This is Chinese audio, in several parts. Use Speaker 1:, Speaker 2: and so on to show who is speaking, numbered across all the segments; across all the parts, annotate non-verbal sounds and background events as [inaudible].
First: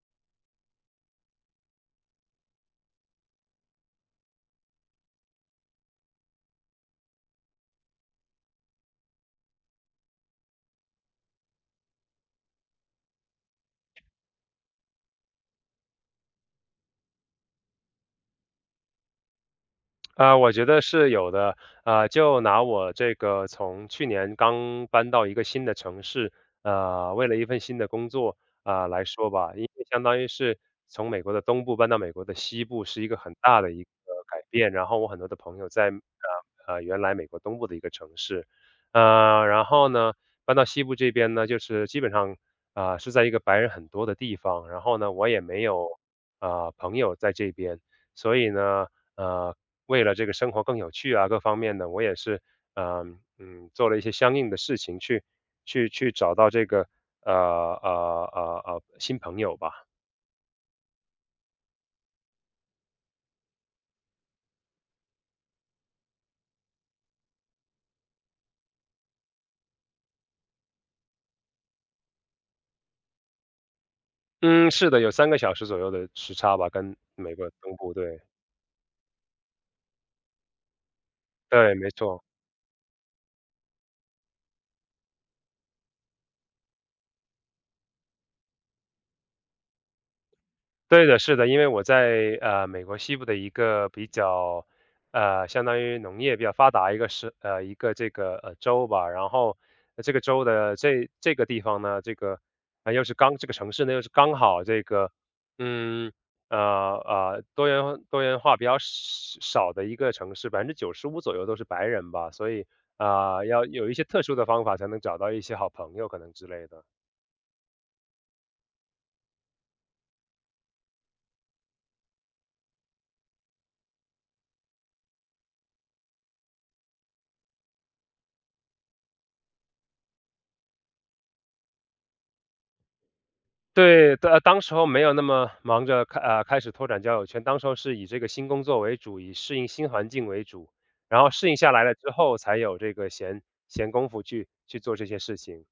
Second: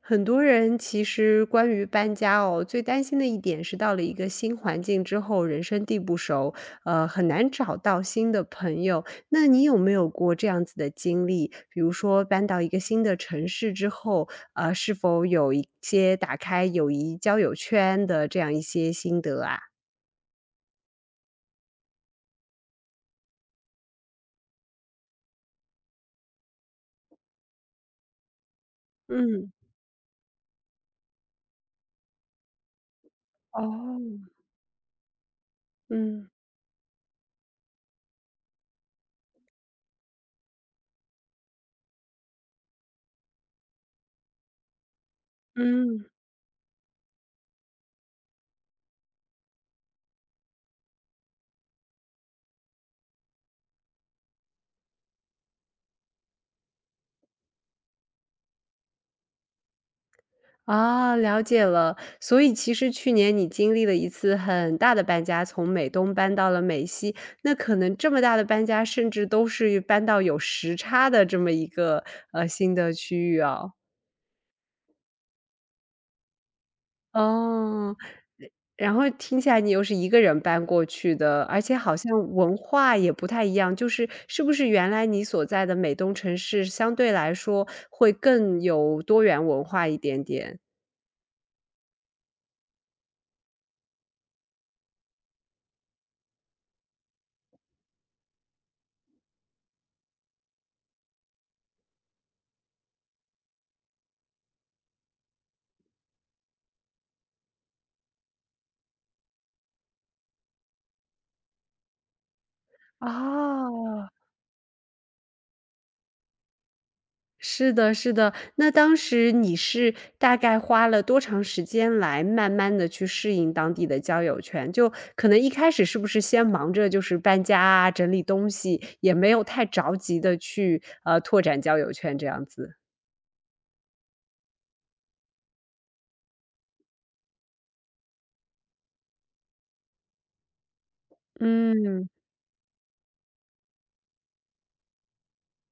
Speaker 1: 很多人其实关于搬家哦，最担心的一点是到了一个新环境之后，人生地不熟，很难找到新的朋友。那你有没有过这样子的经历？比如说搬到一个新的城市之后，是否有一些打开友谊交友圈的这样一些心得啊？
Speaker 2: 啊，我觉得是有的。啊，就拿我这个从去年刚搬到一个新的城市，为了一份新的工作，啊，来说
Speaker 1: 嗯。
Speaker 2: 吧，因为相当于是从美国的东部搬到美国的西部，是一个很大的一个
Speaker 1: 哦。
Speaker 2: 改变。然后我很多的朋友在
Speaker 1: 嗯
Speaker 2: 原来美国东部的一个城市，然后呢搬到西部这边呢，就是基本上啊、是在一个白人很多的地方，然后呢我也没有
Speaker 1: 嗯。
Speaker 2: 啊、朋友在这边。所以呢，呃，为了这个生活更有趣啊，各方面的，我也是，做了一些相应的事情去找到这个，新朋友吧。
Speaker 1: 啊，了解了。所以其实去年你经历了一次很大的搬家，从美东搬到了美西，那可能这么大的搬家，甚至都是搬到有时差的这么一个，新的区域哦。
Speaker 2: 嗯，是的，有3个小时左右的时差吧，跟美国东部，
Speaker 1: 哦。
Speaker 2: 对，
Speaker 1: 然后听起来你又是一个人搬过去的，而
Speaker 2: 对，
Speaker 1: 且
Speaker 2: 没
Speaker 1: 好
Speaker 2: 错。
Speaker 1: 像文化也不太一样，就是是不是原来你所在的美东城市相对来说会更有多元文化一点点？
Speaker 2: 对的，是的，因为我在美国西部的一个比较相当于农业比较发达一个是一个这个州吧，然后这个州的这个地方呢，这个啊、又是刚这个城市呢又是刚好这个嗯呃多元化比较少的一个城市，95%左右都是白人吧，所以啊、要有一
Speaker 1: 哦。
Speaker 2: 些特殊的方法才能找到一些好朋友可能之类的。
Speaker 1: 是的，是的。那当时你是大概花了多长时间来慢慢地去适应当地的交友圈？就可能一开始是不是先忙着就是搬家啊、整理东西，也没有太着急的去，拓展交友圈这样子？
Speaker 2: 对，当时候没有那么忙着开始拓展交友圈，当时候是以这个新工作为主，以适应新环境为主，然后适应下来了
Speaker 1: 嗯。
Speaker 2: 之后，才有这个闲工夫去做这些事情，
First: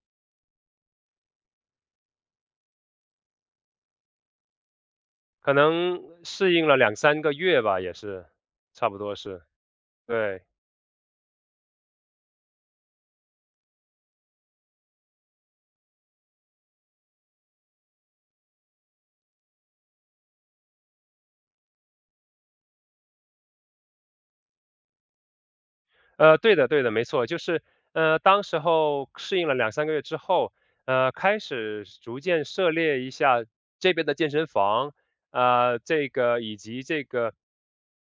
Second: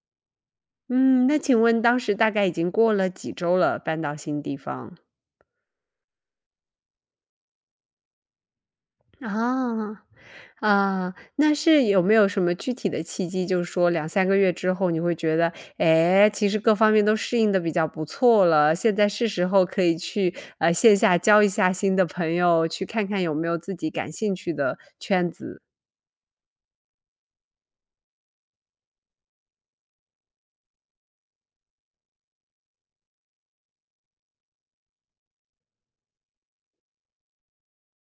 Speaker 1: 嗯，那请问当时大概已经过了几周了，搬到新地方？
Speaker 2: 可能适应了两三个月吧，也是，差不多是，
Speaker 1: 啊。
Speaker 2: 对。
Speaker 1: 啊，那是有没有什么具体的契机，就是说两三个月之后，你会觉得，哎，其实各方面都适应的比较不错了，现在是时候可以去，线下交一下新的朋友，去看看有没有自己感兴趣的圈子。
Speaker 2: 对的对的，没错，就是当时候适应了两三个月之后，开始逐渐涉猎一下这边的健身房，这个以及这个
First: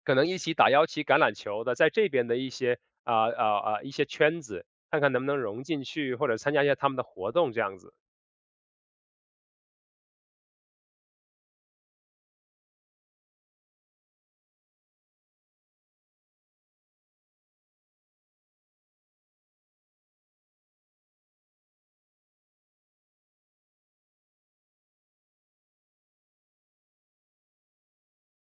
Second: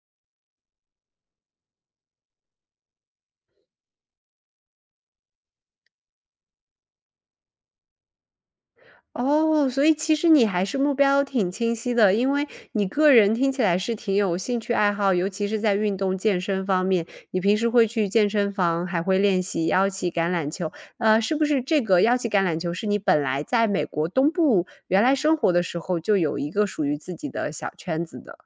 Speaker 2: 可能一起打腰旗、橄榄球的，在这边的一些一些圈子，看看能不能融进去，或者参加一下他们的活动这样子。
Speaker 1: 哦，所以其实你还是目标挺清晰的，因为你个人听起来是挺有兴趣爱好，尤其是在运动健身方面，你平时会去健身房，还会练习腰旗橄榄球。是不是这个腰旗橄榄球是你本来在美国东部原来生活的时候就有一个属于自己的小圈子的？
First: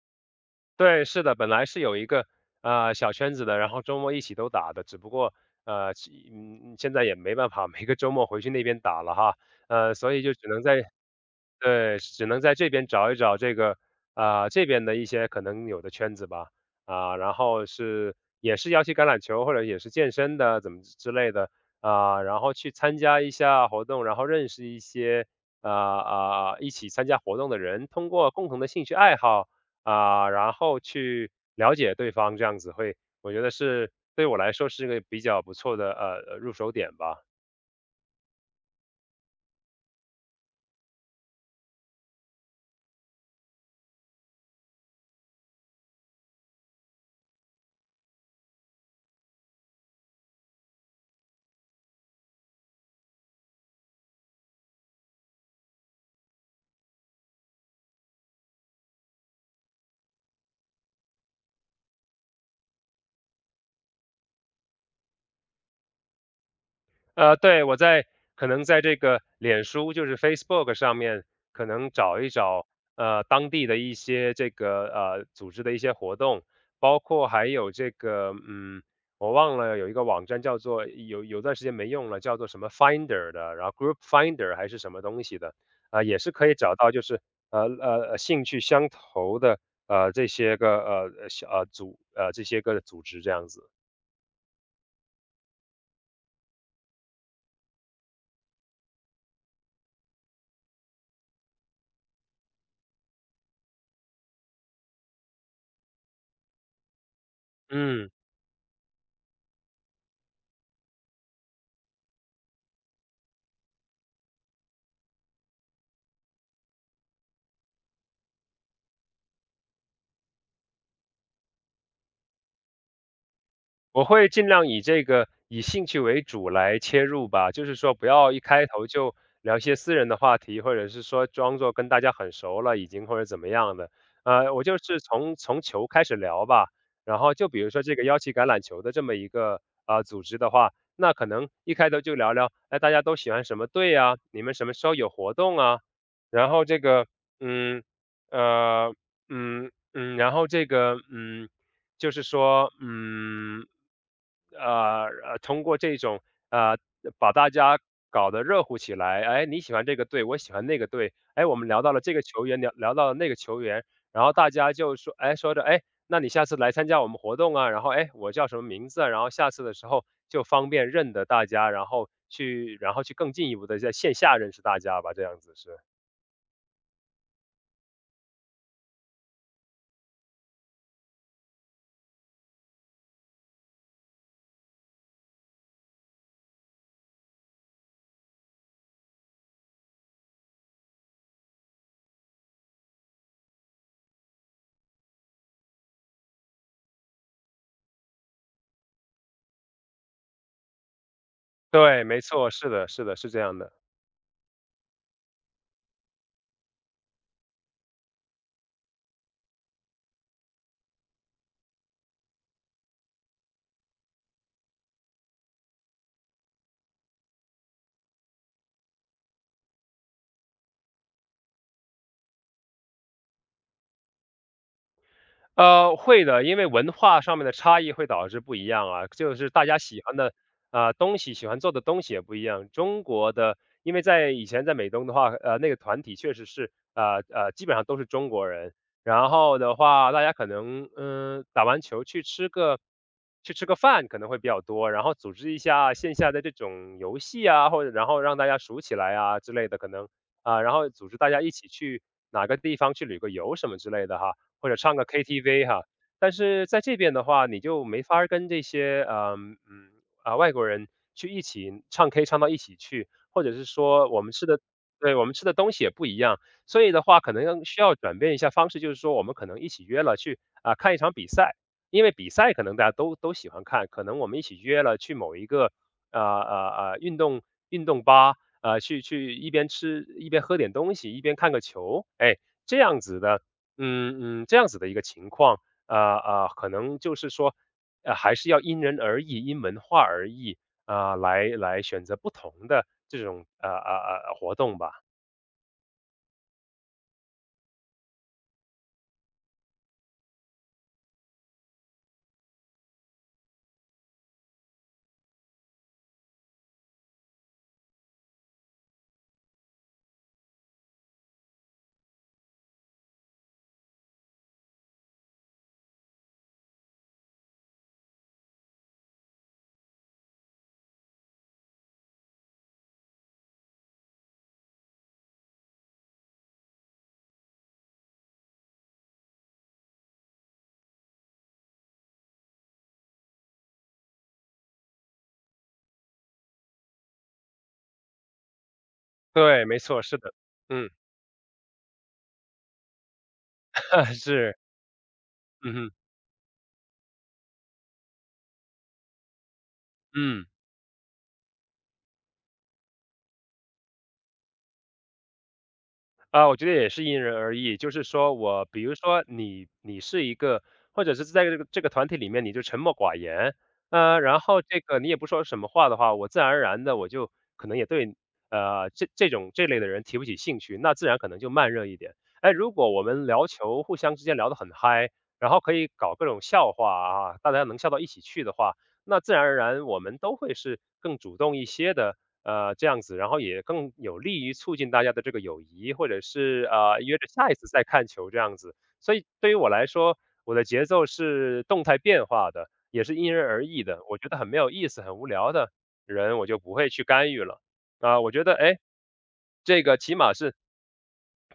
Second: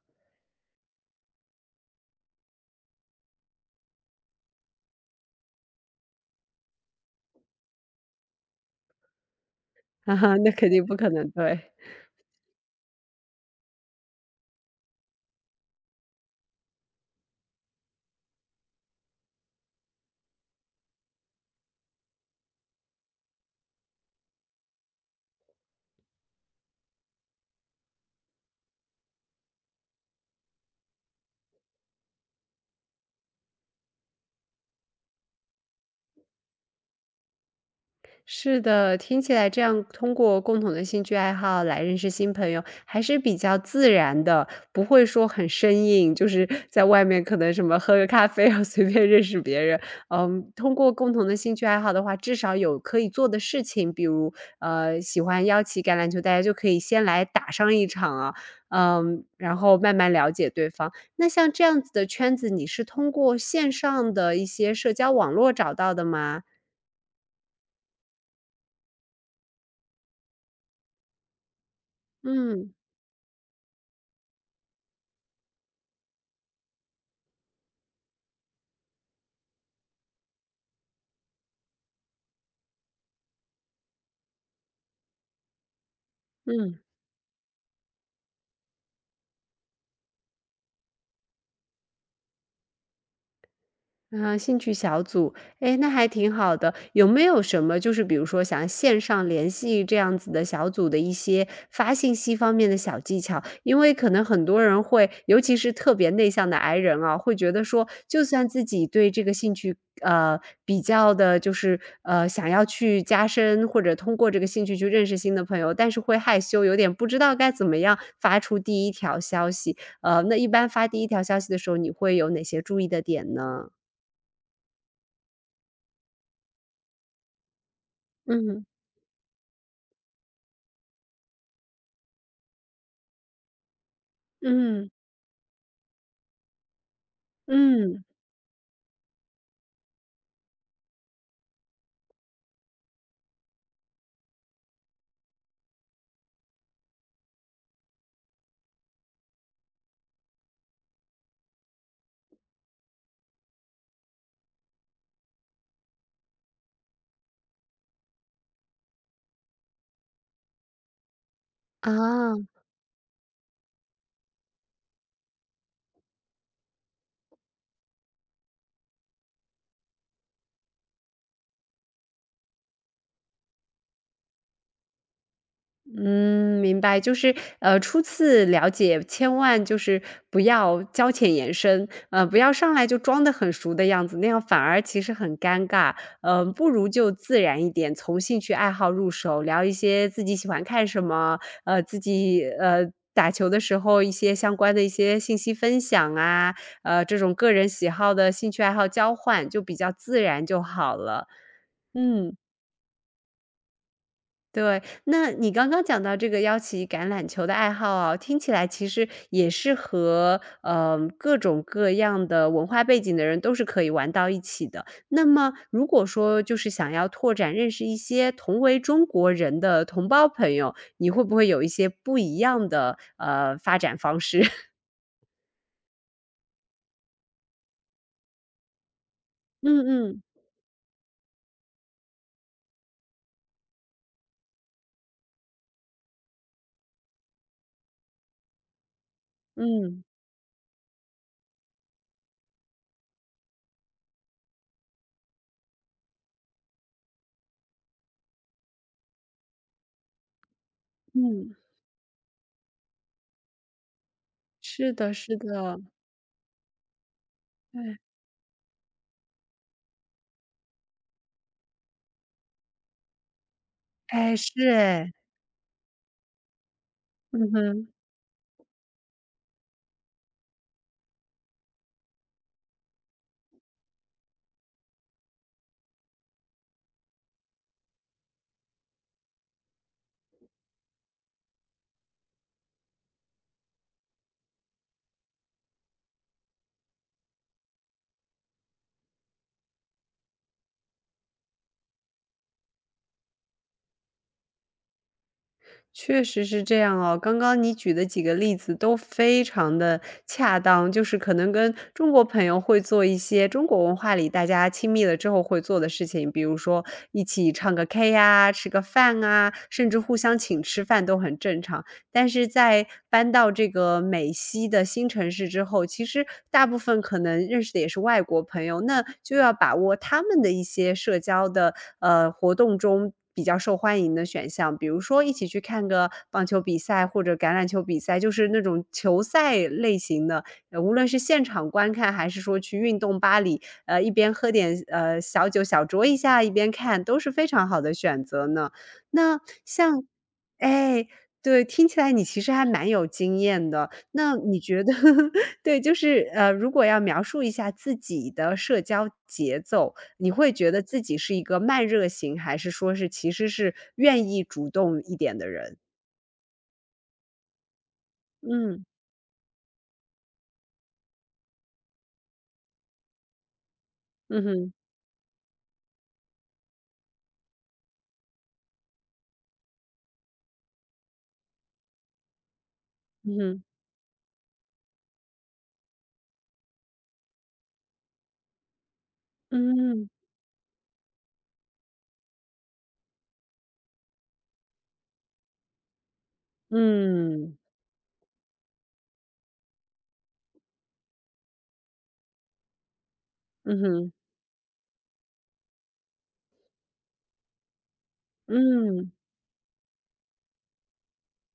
Speaker 2: 对，是的，本来是有一个小圈子的，然后周末一起都打的，只不过呃，其嗯，嗯现在也没办法，每个周末回去那边打了哈，
Speaker 1: [laughs]
Speaker 2: 所
Speaker 1: 哈
Speaker 2: 以就
Speaker 1: 哈，
Speaker 2: 只
Speaker 1: 那
Speaker 2: 能
Speaker 1: 肯定
Speaker 2: 在
Speaker 1: 不可能，对。
Speaker 2: 对，只能在这边找一找这个，啊、这边的一些可能有的圈子吧，啊、然后是也是要去橄榄球或者也是健身的怎么之类的，啊、然后去参加一下活动，然后认识一些啊一起参加活动的人，通过共同的兴趣爱好啊、然后去了解对方，这样子会，我觉得是对我来说是一个比较不错的入手点吧。
Speaker 1: 是的，听起来这样通过共同的兴趣爱好来认识新朋友还是比较自然的，不会说很生硬，就是在外面可能什么喝个咖啡 [laughs] 啊，随便认识别人。嗯，通过共同的兴趣爱好的话，至少有可以做的事情，比如喜欢邀请橄榄球，大家就可以先来打上一场啊，嗯，然后慢慢了解对方。那像这样子的圈子，你是通过线上的一些社交网络找到的吗？
Speaker 2: 对，可能在这个脸书，就是 Facebook 上面，可能找一找
Speaker 1: 嗯
Speaker 2: 当地的一些这个组织的一些活动，包括还有这个我忘了有一个网站叫做有段时间没用了，叫做什么 Finder 的，然后 Group Finder 还是什么东西的，啊、也是可以找
Speaker 1: 嗯。
Speaker 2: 到就是兴趣相投的这些个小组这些个组织这样子，
Speaker 1: 啊，兴趣小组，哎，那还挺好的。有没有什么就是比如说想线上联系这样子的小组的一些发信息方面的小技巧？因为可能很多人会，尤其是特别内向的 I 人啊，会觉得说，
Speaker 2: 嗯。
Speaker 1: 就算自己对这个兴趣，比较的就是想要去加深或者通过这个兴趣去认识新的朋友，但是会害羞，有点不知道该怎么样发出第一条消息。那一般发第一条消息的时候，你会有哪些注意的点呢？
Speaker 2: 我会尽量以这个以兴趣为主来切入吧，就是说不要一
Speaker 1: 嗯。
Speaker 2: 开头就聊一些私人的话题，或者是说装作跟大家很熟了已经或者怎么样的。我就
Speaker 1: 嗯。
Speaker 2: 是从球开始聊吧，然后就比如说这
Speaker 1: 嗯。
Speaker 2: 个幺七橄榄球的这么一个组织的话，那可能一开头就聊聊，哎，大家都喜欢什么队啊？你们什么时候有活动啊？然后这个，嗯，呃，嗯然后这个，就是说，呃通过这种呃，把大家搞得热乎起来，哎，你喜欢这个队，我喜欢那个队，哎，我们聊到了这个
Speaker 1: 啊。
Speaker 2: 球员，聊到了那个球员，然后大家就说，哎，说着，哎，那你下次来参加我们活动啊，然后，哎，我叫什么名字啊，然后下次的时候就方便认得大家，然后去，然后去更进一步的在线下认识大家吧，这样子是，
Speaker 1: 嗯，明白，就是，初次了解，千万就是不要交浅言深，不要上来就装得很熟的样子，那样反而其实很尴尬。嗯，不如就自然一点，从兴趣爱好入手，聊一些自己喜欢看什么，自己，打球的时候一些相关的一些信息分享啊，这种个人喜好的兴趣爱好交换，就比较自然就好了。
Speaker 2: 对，没
Speaker 1: 嗯。
Speaker 2: 错，是的，是的，是这样的。
Speaker 1: 对，那你刚刚讲到这个邀请橄榄球的爱好啊，听起来其实也是和，嗯各种各样的文化背景的人都是可以玩到一起的。那么如果说就是想要拓展认识一些同为中国人的同胞朋友，你会不会有一些不一样的，发展方式？[laughs]
Speaker 2: 会的，因为文化上面的差异会导致不一样啊，就是大家
Speaker 1: 嗯
Speaker 2: 喜欢
Speaker 1: 嗯。
Speaker 2: 的啊、东西，喜欢做的东西也不一样。中国的，因为在以前在美东的话，那个团体确实是基本上都是中国人。然后的
Speaker 1: 嗯。
Speaker 2: 话，大家可能打完球去吃个饭可能会比较多，然后组织一下线下的这种游戏啊，或者然后让大家熟起来啊之类的，可能啊、然后组织大家一
Speaker 1: 嗯。
Speaker 2: 起去哪个地方去旅个游什么之类的哈。或者
Speaker 1: 是
Speaker 2: 唱个
Speaker 1: 的是
Speaker 2: KTV
Speaker 1: 的。
Speaker 2: 哈。但是在这边的话，你就
Speaker 1: 对。
Speaker 2: 没法儿跟这些啊外国人去一起唱 K 唱到一起去，或者是说我们
Speaker 1: 哎，
Speaker 2: 吃
Speaker 1: 是
Speaker 2: 的
Speaker 1: 哎。
Speaker 2: 对我们吃的东西也不一样，所以的话可能
Speaker 1: 嗯
Speaker 2: 要需
Speaker 1: 哼。
Speaker 2: 要转变一下方式，就是说我们可能一起约了去啊、看一场比赛，因为比赛可能大家都喜欢看，可能我们一起约了去某一个呃呃呃运动运动吧，去一边吃一边喝点东西，一边看个球，哎，这样子的这样子的一个情况，可能就是说，还是要因人而异，因文化而异啊，来选择不同的这种活动吧。
Speaker 1: 确实是这样哦，刚刚你举的几个例子都非常的恰当，就是可能跟中国朋友会做一些中国文化里大家亲密了之后会做的事情，比如说一起唱个 K 呀，吃个饭啊，甚至互相请吃饭都很正常。但是在搬到这个美西的新城市之后，其实大部分可能认识的也是外国朋友，那就要把握他们的一些社交的，活动中比较受欢迎的选项，比如说一起去看个棒球比赛或者橄榄球比赛，就是那种球赛类型的，无论是现场观看还是说去运动吧里，一边喝点，小酒小酌一下，一边看，都是非常好的选择呢。那
Speaker 2: 对，没错，
Speaker 1: 像
Speaker 2: 是的，嗯，
Speaker 1: 哎，对，听起来你其实还蛮有经验的。
Speaker 2: [laughs]
Speaker 1: 那
Speaker 2: 是，
Speaker 1: 你觉得 [laughs]
Speaker 2: 嗯
Speaker 1: 对，
Speaker 2: 哼，
Speaker 1: 就是如果要描述一下自己的社交节奏，你
Speaker 2: 嗯。
Speaker 1: 会觉得自己是一个慢热型，还是说是其实是愿意主动一点的人？
Speaker 2: 啊，我觉得也是因人而异。就是说我比
Speaker 1: 嗯。
Speaker 2: 如说你是一个，或者是在这个这个团体里面你就沉默寡言，然
Speaker 1: 嗯
Speaker 2: 后
Speaker 1: 哼。
Speaker 2: 这个你也不说什么话的话，我自然而然的我就可能也对这种这类的人提不起兴趣，那自然可能就慢热一点。哎，如果我们
Speaker 1: 嗯
Speaker 2: 聊
Speaker 1: 哼。
Speaker 2: 球，互相之间聊得很嗨，然后可以搞各种笑话啊，大家能笑到一起去的话，那自然而然我
Speaker 1: 嗯。
Speaker 2: 们都会是更主动一些的，这样子，然后也更有利于促进大家的这个友谊，或者是约着下一
Speaker 1: 嗯。
Speaker 2: 次再看球这样子。所以对于我来说，我的节奏是动态变化的，也是因人而
Speaker 1: 嗯
Speaker 2: 异的。
Speaker 1: 哼。
Speaker 2: 我觉得很没有意思、很无聊的人，我就不会去干预了。啊、我觉得哎，诶
Speaker 1: 嗯。
Speaker 2: 这个起码是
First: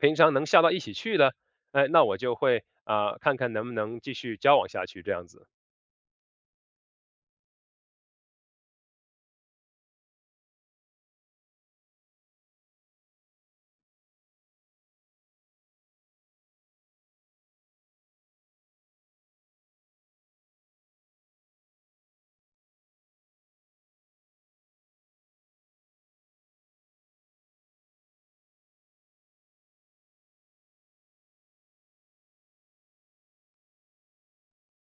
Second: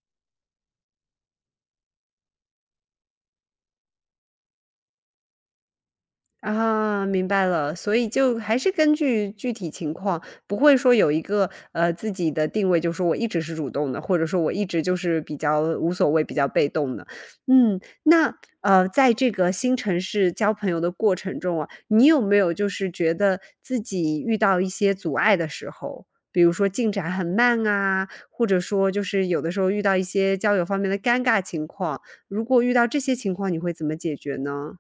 Speaker 2: 平常能笑到一起去的，哎，那我就会啊、看看能不能继续交往下去这样子。
Speaker 1: 啊，明白了，所以就还是根据具体情况，不会说有一个，自己的定位，就是说我一直是主动的，或者说我一直就是比较无所谓、比较被动的。嗯，那，在这个新城市交朋友的过程中啊，你有没有就是觉得自己遇到一些阻碍的时候，比如说进展很慢啊，或者说就是有的时候遇到一些交友方面的尴尬情况，如果遇到这些情况，你会怎么解决呢？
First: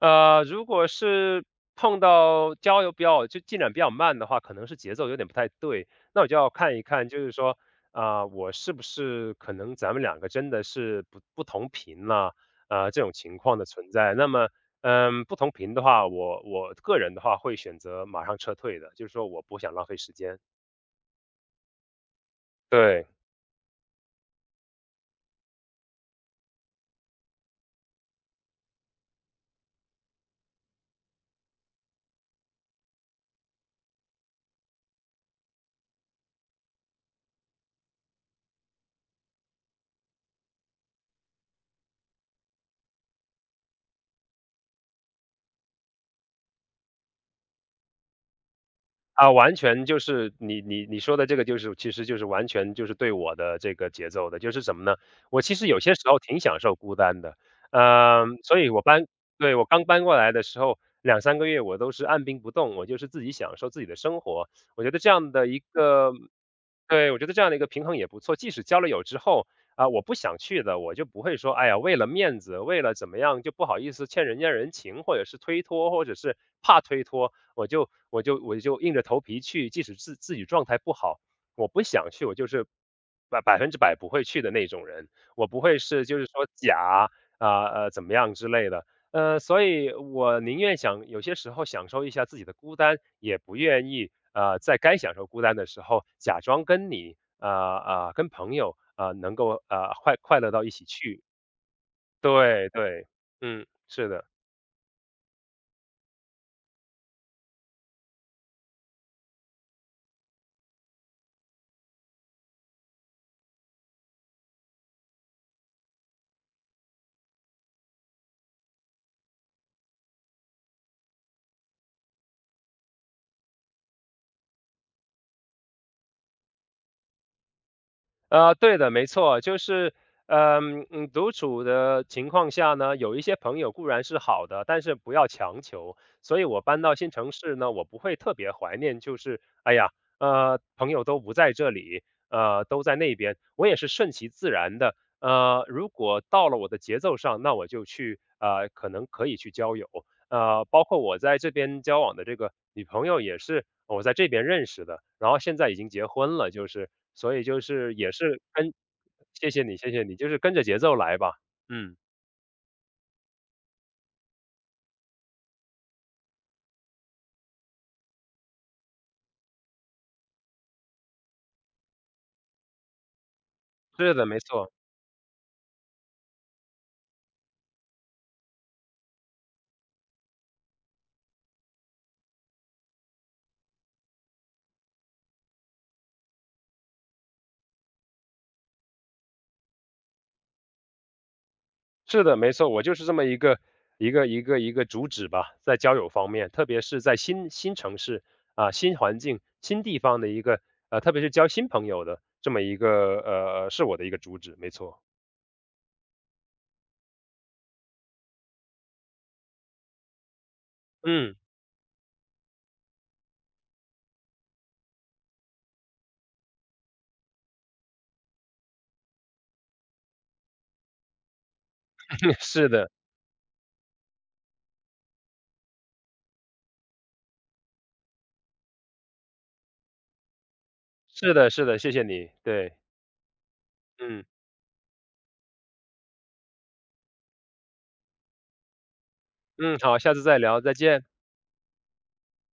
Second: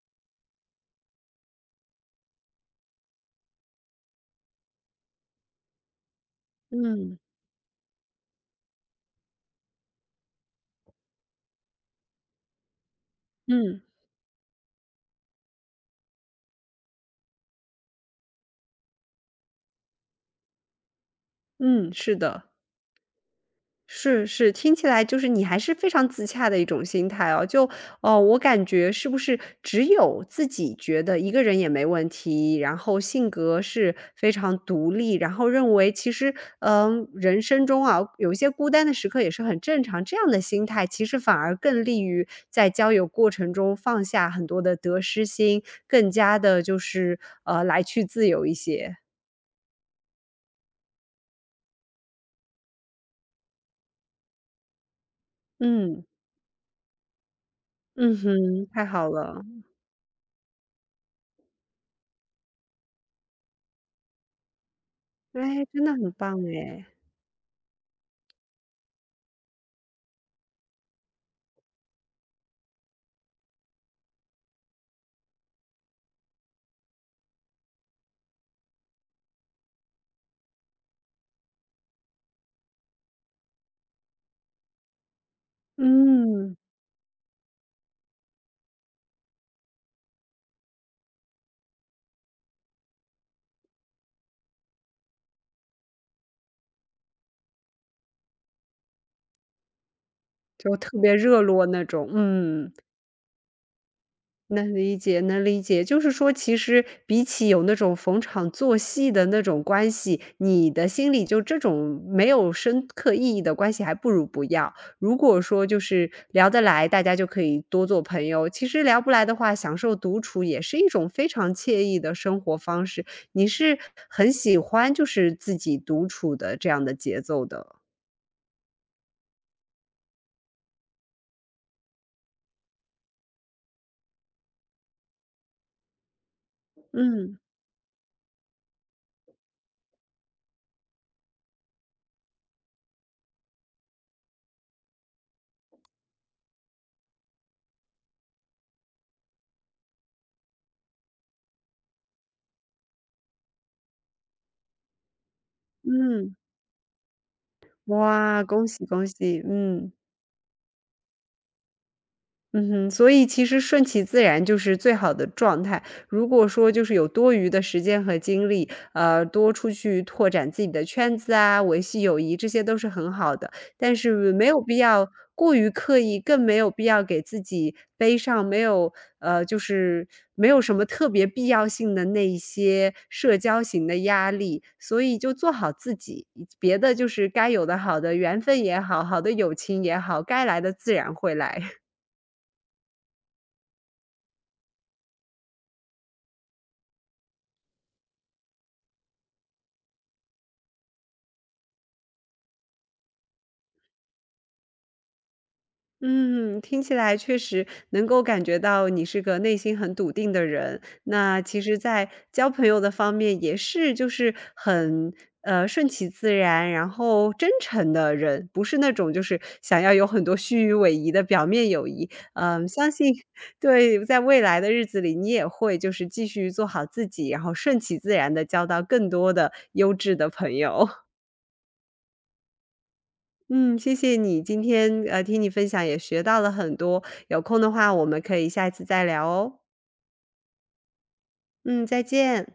Speaker 2: 如果是碰到交流比较就进展比较慢的话，可能是节奏有点不太对，那我就要看一看，
Speaker 1: 嗯。
Speaker 2: 就是说，啊、我是不是可能咱们两个真的是不同频了，啊？这种情况的
Speaker 1: 嗯。
Speaker 2: 存在。那么，不同频的话，我个人的话会选择马上撤退的，就是说我不想浪费时间。
Speaker 1: 嗯，是的。
Speaker 2: 对。
Speaker 1: 是是，听起来就是你还是非常自洽的一种心态哦。就哦，我感觉是不是只有自己觉得一个人也没问题，然后性格是非常独立，然后认为其实嗯，人生中啊有一些孤单的时刻也是很正常，这样的心态其实反而更利于在交友过程中放下很多的得失心，更加的就是来去自由一些。
Speaker 2: 啊，完全就是你说的这个就是其实就是完全就是对我的这个节奏的，就是什么呢？我其实有些时
Speaker 1: 嗯。
Speaker 2: 候挺享受孤单的，
Speaker 1: 嗯
Speaker 2: 嗯，所
Speaker 1: 哼，
Speaker 2: 以我
Speaker 1: 太
Speaker 2: 搬
Speaker 1: 好了。
Speaker 2: 对，我刚搬过来的时候两三个月我都是按兵不动，我就是自己享受自己的生活。我觉得这样的一
Speaker 1: 哎，真的很
Speaker 2: 个
Speaker 1: 棒哎。
Speaker 2: 对，我觉得这样的一个平衡也不错。即使交了友之后，啊，我不想去的，我就不会说，哎呀，为了面子，为了怎么样就不好意思欠人家人情，或者是推脱，或者是怕推脱，我就硬着头皮去，即使自己状态不好，我不想去，我就是100%不会去的那种人，我不会是就是说
Speaker 1: 嗯，
Speaker 2: 怎么样之类的，所以我宁愿想有些时候享受一下自己的孤单，也不愿意在该享受孤单的时候假装跟朋友能够快乐到一
Speaker 1: 就
Speaker 2: 起
Speaker 1: 特别
Speaker 2: 去，
Speaker 1: 热络那种。
Speaker 2: 对
Speaker 1: 嗯，
Speaker 2: 对，嗯，是的。
Speaker 1: 能理解能理解。就是说其实比起有那种逢场作戏的那种关系，你的心里就这种没有深刻意义的关系还不如不要。如果说就是聊得来，大家就可以多做朋友，其实聊不来的话，享受独处也是一种非常惬意的生活方式。你是很喜欢就是自己独处的这样的节奏的，
Speaker 2: 对的，没错，就是，独处的情况下呢，有一些朋友固然是好的，但是不要强求。所以我搬到新城
Speaker 1: 嗯。
Speaker 2: 市呢，我不会特别怀念，就是哎呀，朋友都不在这里，都在那边，我也是顺其自然的。如果到了我的节奏上，那我就去，可能可以去交友。包括我在这边交往的这个女朋友也是我在这边认识的，然后现在已经结
Speaker 1: 嗯。
Speaker 2: 婚了，就是所以就是也是
Speaker 1: 哇，恭
Speaker 2: 跟
Speaker 1: 喜恭喜。
Speaker 2: 谢谢你，谢
Speaker 1: 嗯。
Speaker 2: 谢你，就是跟着节奏来吧。嗯，
Speaker 1: 嗯哼，所以其实顺其自然就是最好的状态。如果说就是有多余的时间和精力，多出去拓展自己的圈子啊，维系友谊，这些都是很好的。但
Speaker 2: 是的，
Speaker 1: 是
Speaker 2: 没
Speaker 1: 没有
Speaker 2: 错，
Speaker 1: 必要过于刻意，更没有必要给自己背上没有就是没有什么特别必要性的那一些社交型的压力。所以就做好自己，别的就是该有的好的缘分也好，好的友情也好，该来的自然会来。
Speaker 2: 是的，没错，我就是这么一个主旨吧，在交友方面，特别是在新城市啊、新环境、新地方的一个特别是交新朋友的这么一个是我的一个主旨，没错。
Speaker 1: 嗯，听起来确实能够感觉到你是个内心很笃定的人。
Speaker 2: 嗯，
Speaker 1: 那其实，在交朋友的方面也是，就是很顺其自然，然后真诚的人，不是那种就是想要有很多虚与委蛇的表面友谊。
Speaker 2: [laughs]
Speaker 1: 嗯，
Speaker 2: 是
Speaker 1: 相
Speaker 2: 的，
Speaker 1: 信 [laughs] 对，在未来的日子里，你也会就是继续做好自己，然后顺其自然的交到更多的优质的朋友。[laughs]
Speaker 2: 是的，是的，谢谢你，对，
Speaker 1: 嗯，谢谢
Speaker 2: 嗯。
Speaker 1: 你，今天听你分享也学到了很多，有空的话我们可以下一次再聊哦。
Speaker 2: 嗯，好，下次再聊，再见。
Speaker 1: 嗯，再见。